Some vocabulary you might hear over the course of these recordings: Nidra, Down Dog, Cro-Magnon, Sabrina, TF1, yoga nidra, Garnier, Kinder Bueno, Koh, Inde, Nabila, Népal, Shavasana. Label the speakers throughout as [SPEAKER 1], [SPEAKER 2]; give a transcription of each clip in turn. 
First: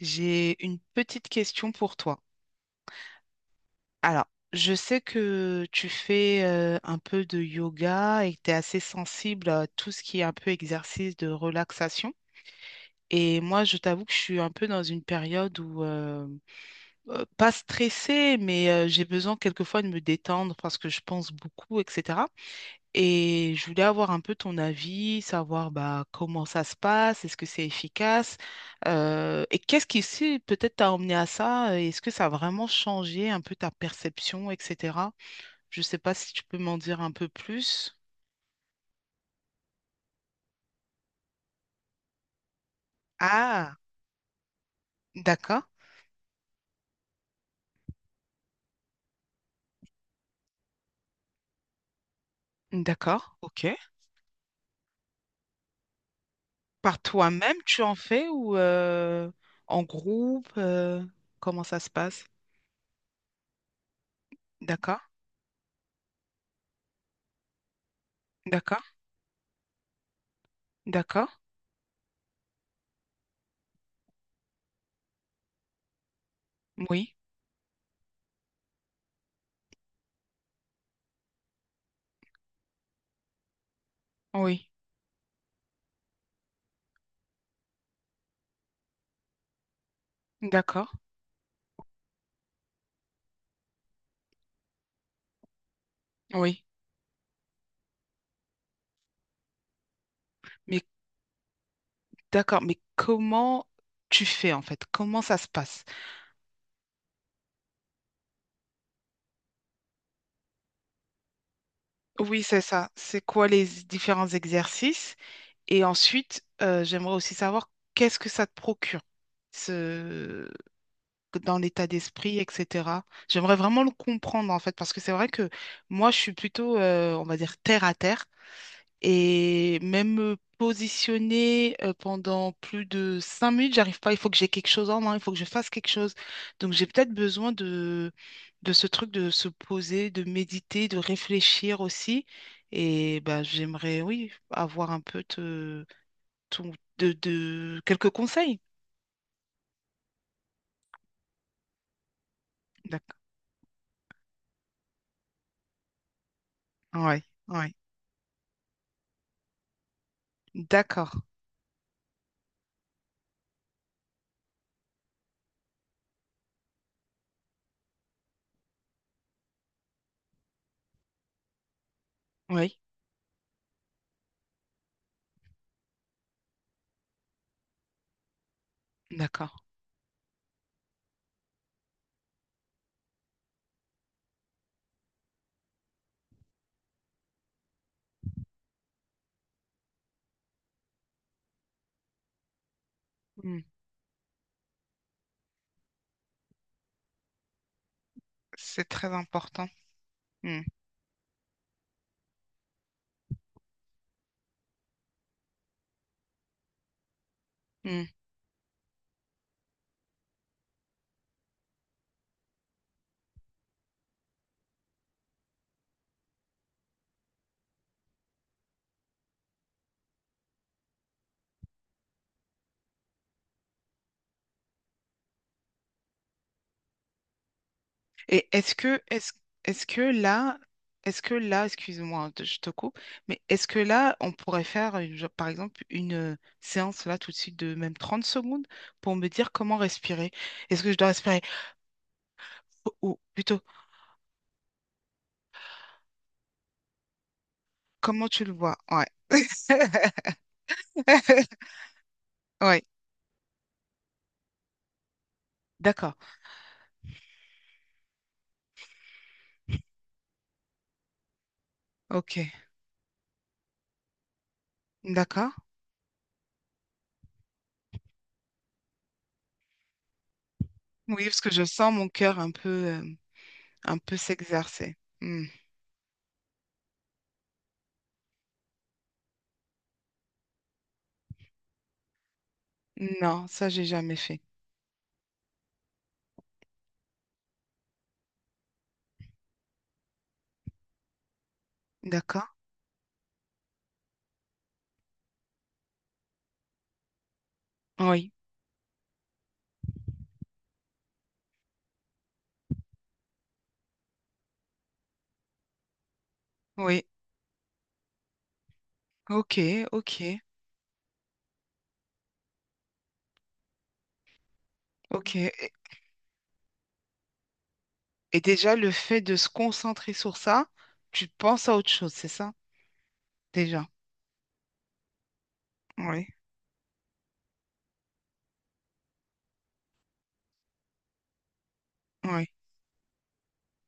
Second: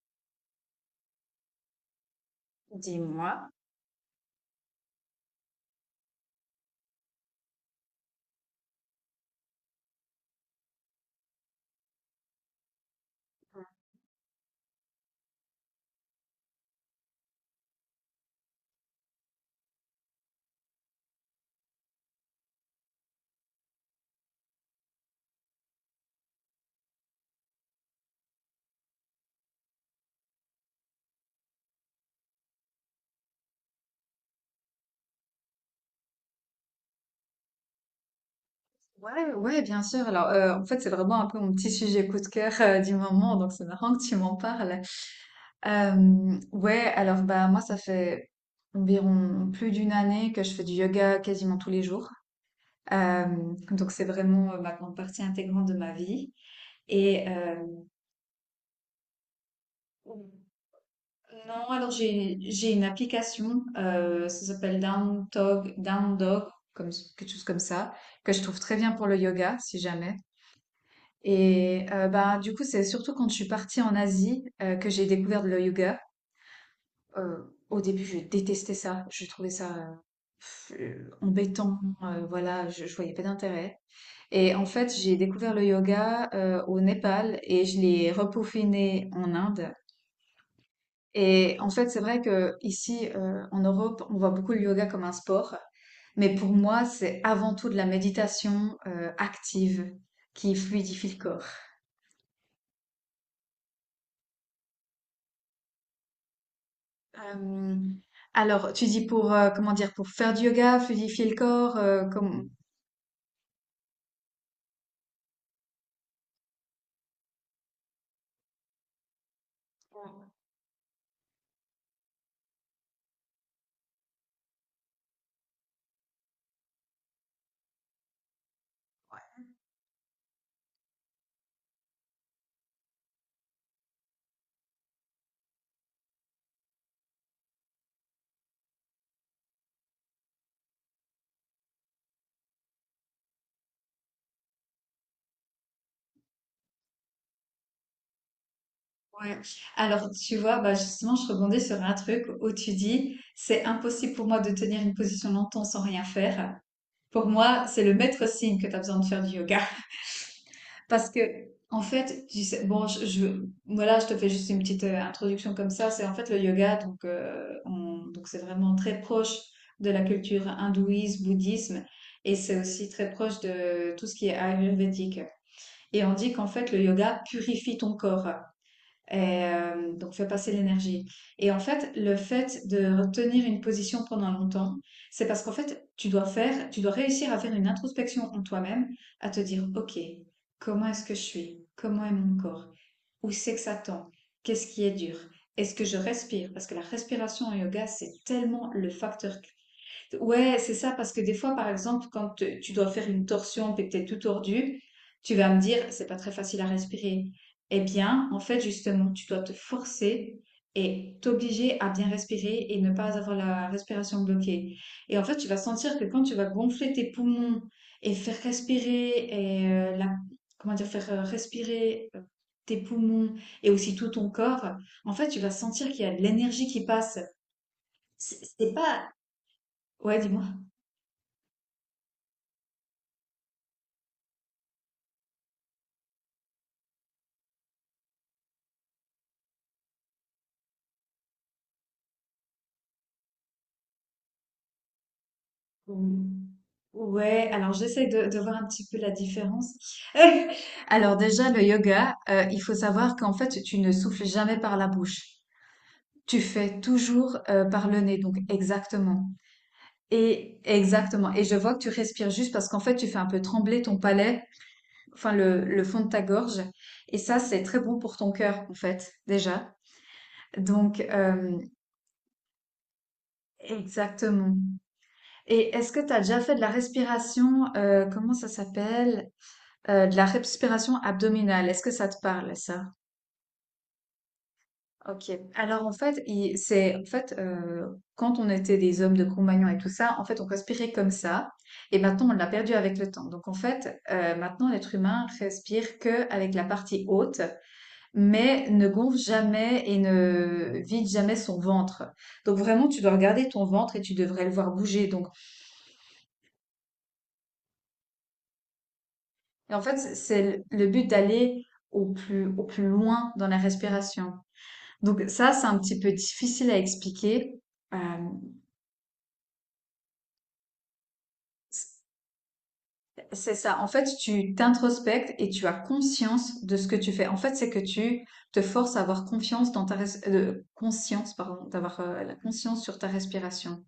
[SPEAKER 1] J'ai une petite question pour toi.
[SPEAKER 2] Dis-moi.
[SPEAKER 1] Alors, je sais que tu fais un peu de yoga et que tu es assez sensible à tout ce qui est un peu exercice de relaxation. Et moi, je t'avoue que je suis un peu dans une période où pas stressée, mais j'ai besoin quelquefois de me détendre parce que je pense beaucoup, etc. Et je voulais avoir un peu ton avis, savoir bah, comment ça se passe, est-ce que c'est efficace, et qu'est-ce qui si, peut-être t'a emmené à ça, et est-ce que ça a vraiment changé un peu ta perception, etc. Je ne sais pas si tu peux m'en dire un peu plus.
[SPEAKER 2] Ouais, ouais, bien sûr. Alors, en fait, c'est vraiment un peu mon petit sujet coup de cœur du moment, donc c'est
[SPEAKER 1] Ah,
[SPEAKER 2] marrant que tu m'en parles.
[SPEAKER 1] d'accord,
[SPEAKER 2] Ouais, alors bah moi, ça fait environ plus d'une année que je fais du yoga quasiment tous les jours. Euh,
[SPEAKER 1] d'accord, ok.
[SPEAKER 2] donc c'est vraiment maintenant partie intégrante de ma vie.
[SPEAKER 1] Par
[SPEAKER 2] Et
[SPEAKER 1] toi-même, tu en fais ou en groupe, comment
[SPEAKER 2] non,
[SPEAKER 1] ça
[SPEAKER 2] alors
[SPEAKER 1] se passe?
[SPEAKER 2] j'ai une application, ça s'appelle
[SPEAKER 1] D'accord,
[SPEAKER 2] Down Dog, Down Dog, comme quelque chose comme ça, que je trouve très
[SPEAKER 1] d'accord,
[SPEAKER 2] bien pour le yoga, si jamais.
[SPEAKER 1] d'accord,
[SPEAKER 2] Et bah, du coup, c'est surtout quand je suis partie en Asie que j'ai découvert le yoga.
[SPEAKER 1] oui,
[SPEAKER 2] Euh, Au début, je détestais ça. Je trouvais ça embêtant. Voilà, je voyais pas d'intérêt. Et en
[SPEAKER 1] oui,
[SPEAKER 2] fait, j'ai découvert le yoga au Népal et je l'ai repaufiné en Inde.
[SPEAKER 1] d'accord,
[SPEAKER 2] Et en fait, c'est vrai que ici, en Europe, on voit beaucoup le yoga comme un sport. Mais pour
[SPEAKER 1] oui.
[SPEAKER 2] moi, c'est avant tout de la méditation active qui
[SPEAKER 1] Mais
[SPEAKER 2] fluidifie le corps.
[SPEAKER 1] d'accord, mais comment tu fais en fait? Comment ça se passe?
[SPEAKER 2] Euh, alors, tu dis pour, comment dire, pour faire du yoga, fluidifier le corps,
[SPEAKER 1] Oui,
[SPEAKER 2] comme...
[SPEAKER 1] c'est ça. C'est quoi les différents exercices? Et ensuite, j'aimerais aussi savoir qu'est-ce que ça te procure ce dans l'état d'esprit, etc. J'aimerais vraiment le comprendre en fait, parce que c'est vrai que moi, je suis plutôt, on va dire, terre à terre. Et même me positionner pendant plus de 5 minutes, j'arrive pas. Il faut que j'ai quelque chose en main, il faut que je fasse quelque chose. Donc j'ai peut-être besoin de ce truc de se poser, de méditer, de réfléchir aussi. Et bah, j'aimerais, oui, avoir un peu de quelques conseils.
[SPEAKER 2] Ouais. Alors, tu vois, bah justement, je rebondis sur un truc où tu
[SPEAKER 1] D'accord.
[SPEAKER 2] dis, c'est impossible pour moi de tenir une position longtemps sans rien faire.
[SPEAKER 1] Ouais,
[SPEAKER 2] Pour moi,
[SPEAKER 1] ouais.
[SPEAKER 2] c'est le maître signe que tu as besoin de faire du yoga. Parce
[SPEAKER 1] D'accord.
[SPEAKER 2] que, en fait, bon, voilà, je te fais juste une petite introduction comme ça. C'est en fait le yoga, donc, donc c'est vraiment très proche de la culture hindouiste, bouddhisme, et c'est
[SPEAKER 1] Oui,
[SPEAKER 2] aussi très proche de tout ce qui est ayurvédique. Et on dit qu'en fait, le yoga purifie ton corps. Et,
[SPEAKER 1] d'accord.
[SPEAKER 2] donc, fait passer l'énergie. Et en fait, le fait de retenir une position pendant longtemps, c'est parce qu'en fait, tu dois réussir à faire une introspection en toi-même, à te dire, OK, comment est-ce que je suis? Comment est mon corps? Où c'est que
[SPEAKER 1] Mm.
[SPEAKER 2] ça tend? Qu'est-ce qui est dur? Est-ce que je respire? Parce que la respiration en yoga, c'est tellement le
[SPEAKER 1] C'est très
[SPEAKER 2] facteur.
[SPEAKER 1] important.
[SPEAKER 2] Ouais, c'est ça, parce que des fois, par exemple, quand tu dois faire une torsion, puis que t'es tout tordu, tu vas me dire, c'est pas très facile à respirer. Eh
[SPEAKER 1] Mm.
[SPEAKER 2] bien, en fait, justement, tu dois te forcer et t'obliger à bien respirer et ne pas avoir la respiration bloquée. Et en fait, tu vas sentir que quand tu vas gonfler tes poumons et faire respirer et comment dire, faire respirer tes poumons et aussi tout ton corps, en fait, tu vas sentir qu'il y a de l'énergie qui passe. C'est
[SPEAKER 1] Et
[SPEAKER 2] c'est
[SPEAKER 1] est-ce que,
[SPEAKER 2] pas.
[SPEAKER 1] est-ce, est-ce que
[SPEAKER 2] Ouais, dis-moi.
[SPEAKER 1] là, Est-ce que là, excuse-moi, je te coupe, mais est-ce que là, on pourrait faire, genre, par exemple, une séance là tout de suite de même 30 secondes pour me dire comment respirer? Est-ce que je dois respirer? Ou plutôt,
[SPEAKER 2] Ou- Ouais, alors j'essaie de,
[SPEAKER 1] comment
[SPEAKER 2] de
[SPEAKER 1] tu le
[SPEAKER 2] voir un
[SPEAKER 1] vois?
[SPEAKER 2] petit peu
[SPEAKER 1] Ouais.
[SPEAKER 2] la différence. Alors déjà, le yoga, il faut
[SPEAKER 1] Ouais,
[SPEAKER 2] savoir qu'en fait, tu ne souffles jamais par la bouche.
[SPEAKER 1] d'accord.
[SPEAKER 2] Tu fais toujours par le nez, donc exactement. Et exactement. Et je vois que tu respires juste
[SPEAKER 1] Ok.
[SPEAKER 2] parce qu'en fait, tu fais un peu trembler ton palais, enfin
[SPEAKER 1] D'accord.
[SPEAKER 2] le fond de ta gorge. Et ça, c'est très bon pour ton cœur, en fait, déjà. Donc,
[SPEAKER 1] Oui, parce que je sens mon cœur un peu
[SPEAKER 2] exactement.
[SPEAKER 1] s'exercer. Hmm.
[SPEAKER 2] Et est-ce que tu as déjà fait de la respiration, comment ça s'appelle? De la respiration abdominale, est-ce que ça te parle, ça?
[SPEAKER 1] Non, ça, j'ai jamais fait.
[SPEAKER 2] Ok. Alors en fait, c'est en fait quand on était des hommes de Cro-Magnon et tout ça, en fait, on respirait comme ça. Et maintenant, on l'a
[SPEAKER 1] D'accord.
[SPEAKER 2] perdu avec le temps. Donc en fait, maintenant, l'être humain respire que avec la partie haute,
[SPEAKER 1] Oui,
[SPEAKER 2] mais ne gonfle jamais et ne vide jamais son ventre. Donc vraiment, tu dois regarder ton ventre et tu devrais le voir bouger. Donc
[SPEAKER 1] oui. Ok,
[SPEAKER 2] et en fait,
[SPEAKER 1] ok,
[SPEAKER 2] c'est le but d'aller au plus loin dans la respiration. Donc
[SPEAKER 1] ok.
[SPEAKER 2] ça, c'est un petit peu difficile à expliquer. Euh,
[SPEAKER 1] Et déjà, le fait de se concentrer sur ça, tu penses à autre chose, c'est ça?
[SPEAKER 2] c'est ça. En
[SPEAKER 1] Déjà.
[SPEAKER 2] fait, tu t'introspectes et tu as
[SPEAKER 1] Oui,
[SPEAKER 2] conscience de ce que tu fais. En fait, c'est que tu te forces à avoir confiance dans conscience, pardon, d'avoir la
[SPEAKER 1] oui,
[SPEAKER 2] conscience sur ta respiration.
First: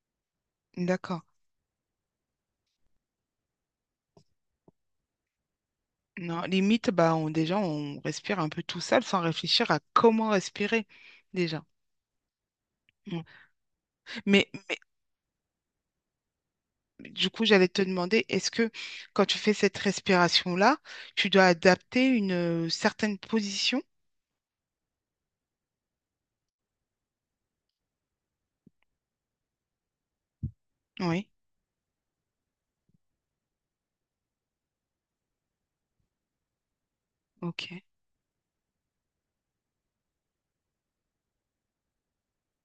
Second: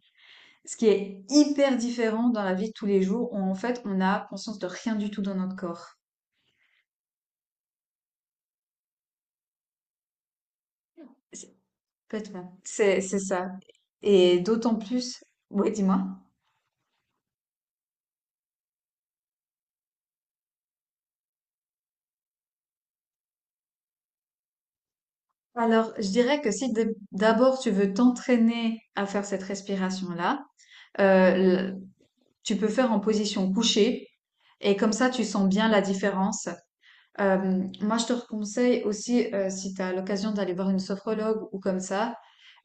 [SPEAKER 2] Ce qui est
[SPEAKER 1] d'accord.
[SPEAKER 2] hyper différent dans la vie de tous les jours où en fait, on a conscience de rien du tout dans notre corps.
[SPEAKER 1] Non, limite, bah, on, déjà, on respire un peu tout seul sans réfléchir à comment respirer,
[SPEAKER 2] C'est-
[SPEAKER 1] déjà.
[SPEAKER 2] Complètement. C'est
[SPEAKER 1] Mm.
[SPEAKER 2] ça. Et
[SPEAKER 1] Mais
[SPEAKER 2] d'autant plus. Oui, dis-moi.
[SPEAKER 1] du coup, j'allais te demander, est-ce que quand tu fais cette respiration-là, tu dois adapter une certaine position?
[SPEAKER 2] Alors, je dirais que si d'abord tu veux t'entraîner à faire cette respiration-là,
[SPEAKER 1] Oui,
[SPEAKER 2] Heu, tu peux faire en position couchée et comme ça, tu sens bien la différence.
[SPEAKER 1] ok,
[SPEAKER 2] Moi, je te conseille aussi, si tu as l'occasion d'aller voir une sophrologue ou comme ça,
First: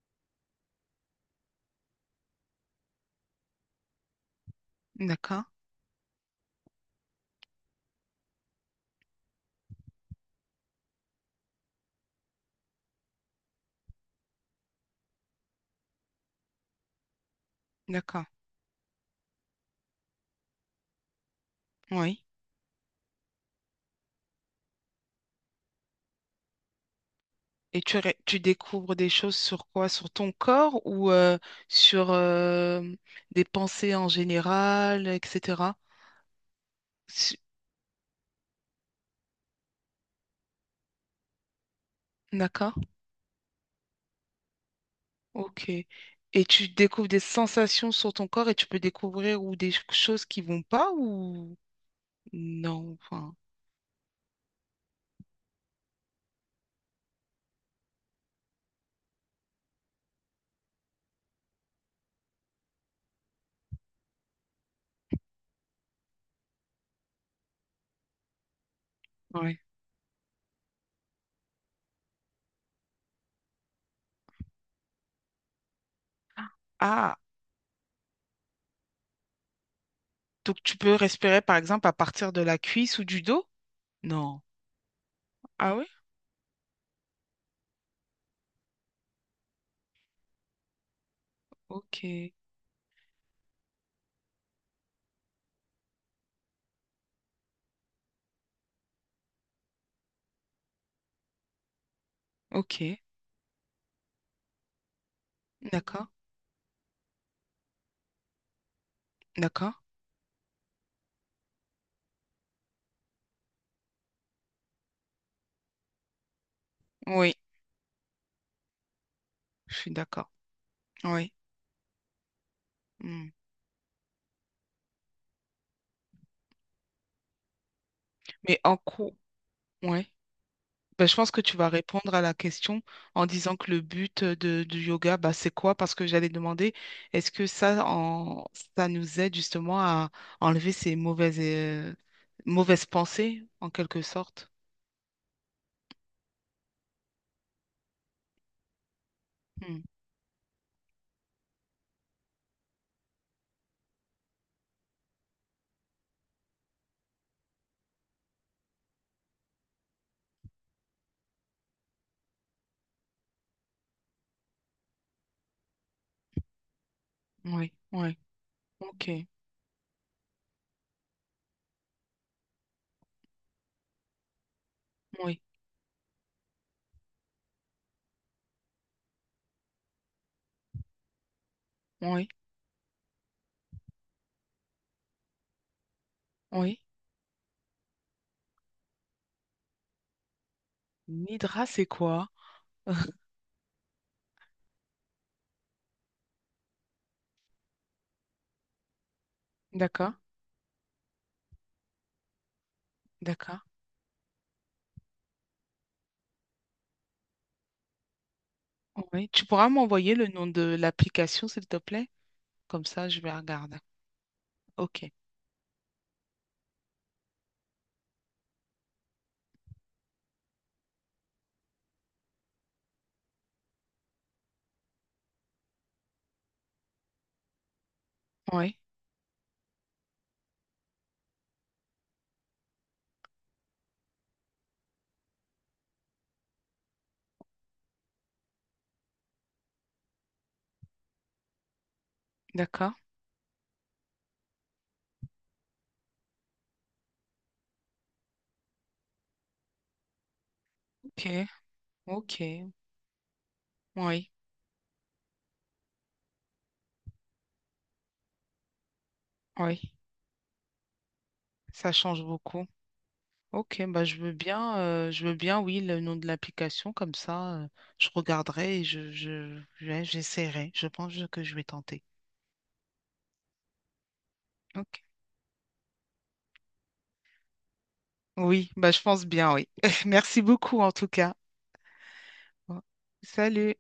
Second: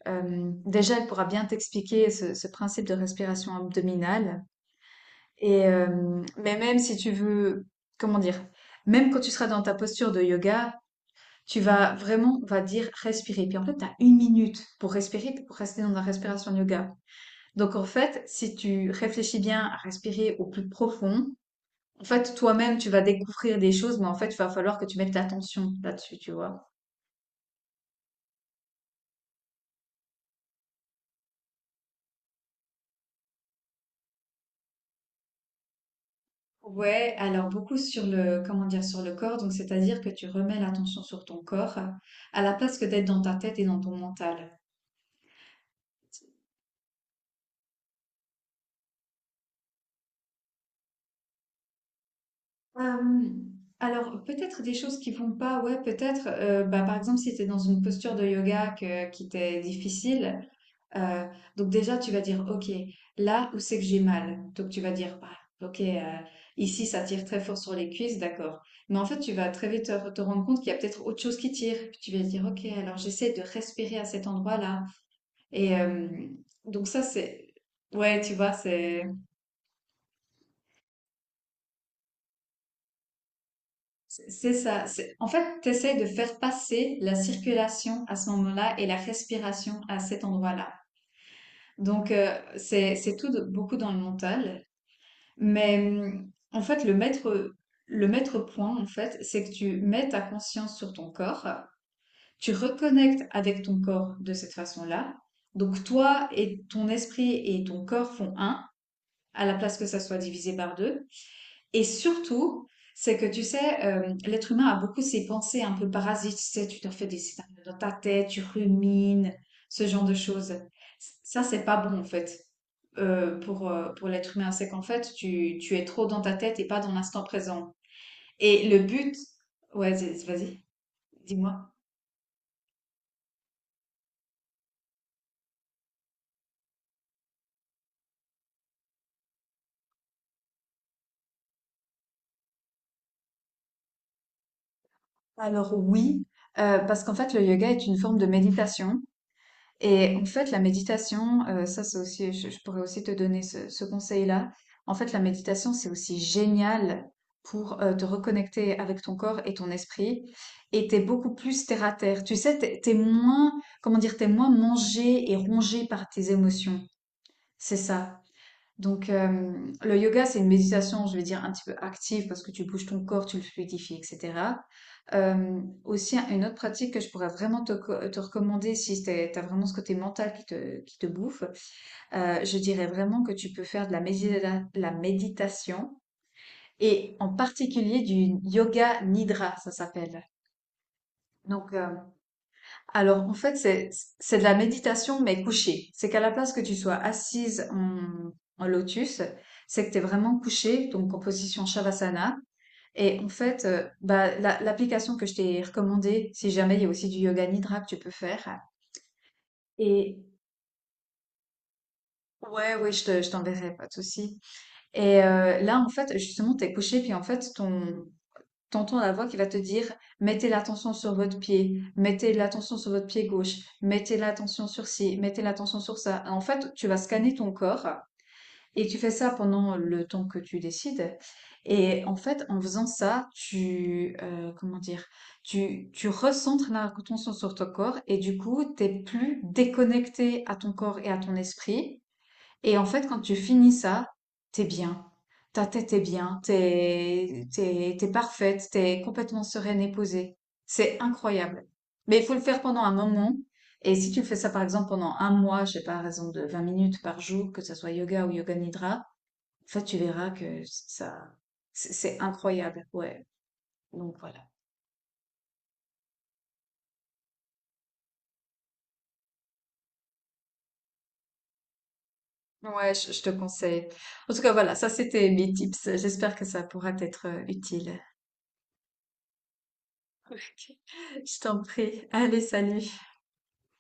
[SPEAKER 2] déjà, elle pourra bien t'expliquer ce principe de respiration abdominale
[SPEAKER 1] d'accord,
[SPEAKER 2] et mais même si tu veux, comment dire? Même quand tu seras dans ta posture de yoga, tu vas vraiment, on va dire, respirer. Puis en fait, tu as 1 minute pour respirer, puis pour rester dans la respiration de yoga. Donc en fait,
[SPEAKER 1] d'accord,
[SPEAKER 2] si tu réfléchis bien à respirer au plus profond, en
[SPEAKER 1] oui.
[SPEAKER 2] fait, toi-même, tu vas découvrir des choses, mais en fait, il va falloir que tu mettes l'attention là-dessus, tu vois.
[SPEAKER 1] Et tu découvres des choses sur quoi? Sur ton corps ou sur des pensées en général, etc.
[SPEAKER 2] Ouais,
[SPEAKER 1] Su-
[SPEAKER 2] alors beaucoup comment dire, sur le corps, donc c'est-à-dire que tu remets l'attention sur ton corps à la place
[SPEAKER 1] D'accord?
[SPEAKER 2] que d'être dans ta tête et dans ton mental.
[SPEAKER 1] Ok. Et tu découvres des sensations sur ton corps et tu peux découvrir ou des choses qui vont pas ou non,
[SPEAKER 2] Euh,
[SPEAKER 1] enfin,
[SPEAKER 2] alors peut-être des choses qui vont pas, ouais, peut-être, bah, par exemple si tu es dans une posture de yoga qui t'est difficile, Euh, donc déjà, tu vas dire, OK, là où c'est que j'ai mal. Donc tu vas dire, Ah, OK, ici, ça tire très fort sur les cuisses, d'accord. Mais en fait, tu vas
[SPEAKER 1] ouais.
[SPEAKER 2] très vite te rendre compte qu'il y a peut-être autre chose qui tire. Puis tu vas dire, OK, alors j'essaie de respirer à cet endroit-là. Et donc ça,
[SPEAKER 1] Ah,
[SPEAKER 2] c'est... Ouais, tu vois, c'est
[SPEAKER 1] donc tu peux respirer par exemple à partir de la cuisse ou du dos? Non.
[SPEAKER 2] c'est ça. En fait, tu
[SPEAKER 1] Ah oui?
[SPEAKER 2] essaies de faire passer la circulation à ce moment-là et la respiration à cet endroit-là.
[SPEAKER 1] Ok.
[SPEAKER 2] Donc, c'est beaucoup dans le mental. Mais en fait, le maître point, en fait, c'est que tu mets ta conscience sur ton corps, tu
[SPEAKER 1] Ok.
[SPEAKER 2] reconnectes avec ton corps de cette façon-là. Donc
[SPEAKER 1] D'accord.
[SPEAKER 2] toi et ton esprit et ton corps font un, à la
[SPEAKER 1] D'accord.
[SPEAKER 2] place que ça soit divisé par deux. Et surtout, c'est que tu sais, l'être humain a beaucoup ces pensées un peu parasites. Tu sais, tu te fais des
[SPEAKER 1] Oui,
[SPEAKER 2] scénarios dans ta tête, tu rumines,
[SPEAKER 1] je
[SPEAKER 2] ce
[SPEAKER 1] suis
[SPEAKER 2] genre de
[SPEAKER 1] d'accord.
[SPEAKER 2] choses.
[SPEAKER 1] Oui.
[SPEAKER 2] Ça, c'est pas bon en fait
[SPEAKER 1] Hmm.
[SPEAKER 2] pour l'être humain. C'est qu'en fait, tu es trop dans ta tête et pas dans l'instant présent.
[SPEAKER 1] Mais
[SPEAKER 2] Et
[SPEAKER 1] en
[SPEAKER 2] le but,
[SPEAKER 1] cours.
[SPEAKER 2] ouais, vas-y,
[SPEAKER 1] Ben, je pense que tu vas
[SPEAKER 2] dis-moi.
[SPEAKER 1] répondre à la question en disant que le but du yoga, bah c'est quoi? Parce que j'allais demander, est-ce que ça, en, ça nous aide justement à enlever ces mauvaises pensées, en quelque sorte?
[SPEAKER 2] Alors oui, parce qu'en fait le yoga est une forme de méditation.
[SPEAKER 1] Hmm,
[SPEAKER 2] Et en fait, la méditation, ça c'est aussi, je pourrais aussi te donner ce conseil-là. En fait, la méditation, c'est aussi génial pour te reconnecter avec ton corps et ton esprit. Et t'es beaucoup plus terre à terre. Tu sais, comment dire, t'es moins mangé et rongé par tes émotions.
[SPEAKER 1] oui,
[SPEAKER 2] C'est
[SPEAKER 1] oui,
[SPEAKER 2] ça. Donc,
[SPEAKER 1] ok,
[SPEAKER 2] le yoga, c'est une méditation, je vais dire, un petit peu active parce que tu bouges ton corps, tu le fluidifies, etc.
[SPEAKER 1] oui,
[SPEAKER 2] Aussi, une autre pratique que je pourrais vraiment te recommander si t'as vraiment ce côté mental qui te bouffe,
[SPEAKER 1] oui,
[SPEAKER 2] je dirais vraiment que tu peux faire la méditation
[SPEAKER 1] oui.
[SPEAKER 2] et en particulier du yoga nidra, ça s'appelle.
[SPEAKER 1] Nidra,
[SPEAKER 2] Donc,
[SPEAKER 1] c'est quoi?
[SPEAKER 2] alors, en fait, c'est de la méditation, mais couchée. C'est qu'à la place que tu sois assise en lotus, c'est que tu es
[SPEAKER 1] D'accord,
[SPEAKER 2] vraiment couché, donc en position Shavasana. Et en
[SPEAKER 1] d'accord.
[SPEAKER 2] fait, bah, l'application que je t'ai recommandée, si jamais il y a aussi du yoga nidra que tu peux faire.
[SPEAKER 1] Oui. Tu pourras m'envoyer
[SPEAKER 2] Et
[SPEAKER 1] le nom de l'application, s'il te plaît?
[SPEAKER 2] ouais,
[SPEAKER 1] Comme
[SPEAKER 2] oui,
[SPEAKER 1] ça, je
[SPEAKER 2] je
[SPEAKER 1] vais
[SPEAKER 2] t'enverrai,
[SPEAKER 1] regarder.
[SPEAKER 2] pas de souci.
[SPEAKER 1] Ok,
[SPEAKER 2] Et là, en fait, justement, tu es couché, puis en fait, t'entends la voix qui va te dire mettez l'attention sur votre pied, mettez l'attention sur votre pied gauche, mettez l'attention sur ci, mettez l'attention sur ça. En fait, tu vas scanner ton corps
[SPEAKER 1] oui,
[SPEAKER 2] et tu fais ça pendant le temps que tu décides. Et en fait, en faisant ça, comment dire, tu recentres l'attention sur ton corps et du coup, t'es plus déconnecté à ton corps et à ton esprit. Et en
[SPEAKER 1] d'accord,
[SPEAKER 2] fait, quand tu finis ça, t'es bien. Ta tête est bien, t'es parfaite, t'es complètement sereine et posée. C'est
[SPEAKER 1] ok,
[SPEAKER 2] incroyable. Mais il faut le faire
[SPEAKER 1] ok,
[SPEAKER 2] pendant un moment. Et si tu
[SPEAKER 1] oui,
[SPEAKER 2] fais ça, par exemple, pendant un mois, je sais pas, à raison de 20 minutes par jour, que ce soit yoga ou yoga nidra, en fait,
[SPEAKER 1] oui.
[SPEAKER 2] tu verras que ça, c'est
[SPEAKER 1] Ça
[SPEAKER 2] c'est
[SPEAKER 1] change beaucoup.
[SPEAKER 2] incroyable. Ouais.
[SPEAKER 1] Ok, bah
[SPEAKER 2] Donc voilà.
[SPEAKER 1] je veux bien, oui, le nom de l'application, comme ça, je regarderai et ouais, j'essaierai. Je pense que je vais tenter.
[SPEAKER 2] Ouais, je te conseille. En tout cas, voilà, ça
[SPEAKER 1] Ok.
[SPEAKER 2] c'était mes tips. J'espère que ça pourra t'être utile.
[SPEAKER 1] Oui, bah je pense bien, oui.
[SPEAKER 2] Ok.
[SPEAKER 1] Merci beaucoup en tout cas.
[SPEAKER 2] Je t'en prie. Allez,
[SPEAKER 1] Ouais.
[SPEAKER 2] salut.
[SPEAKER 1] Salut.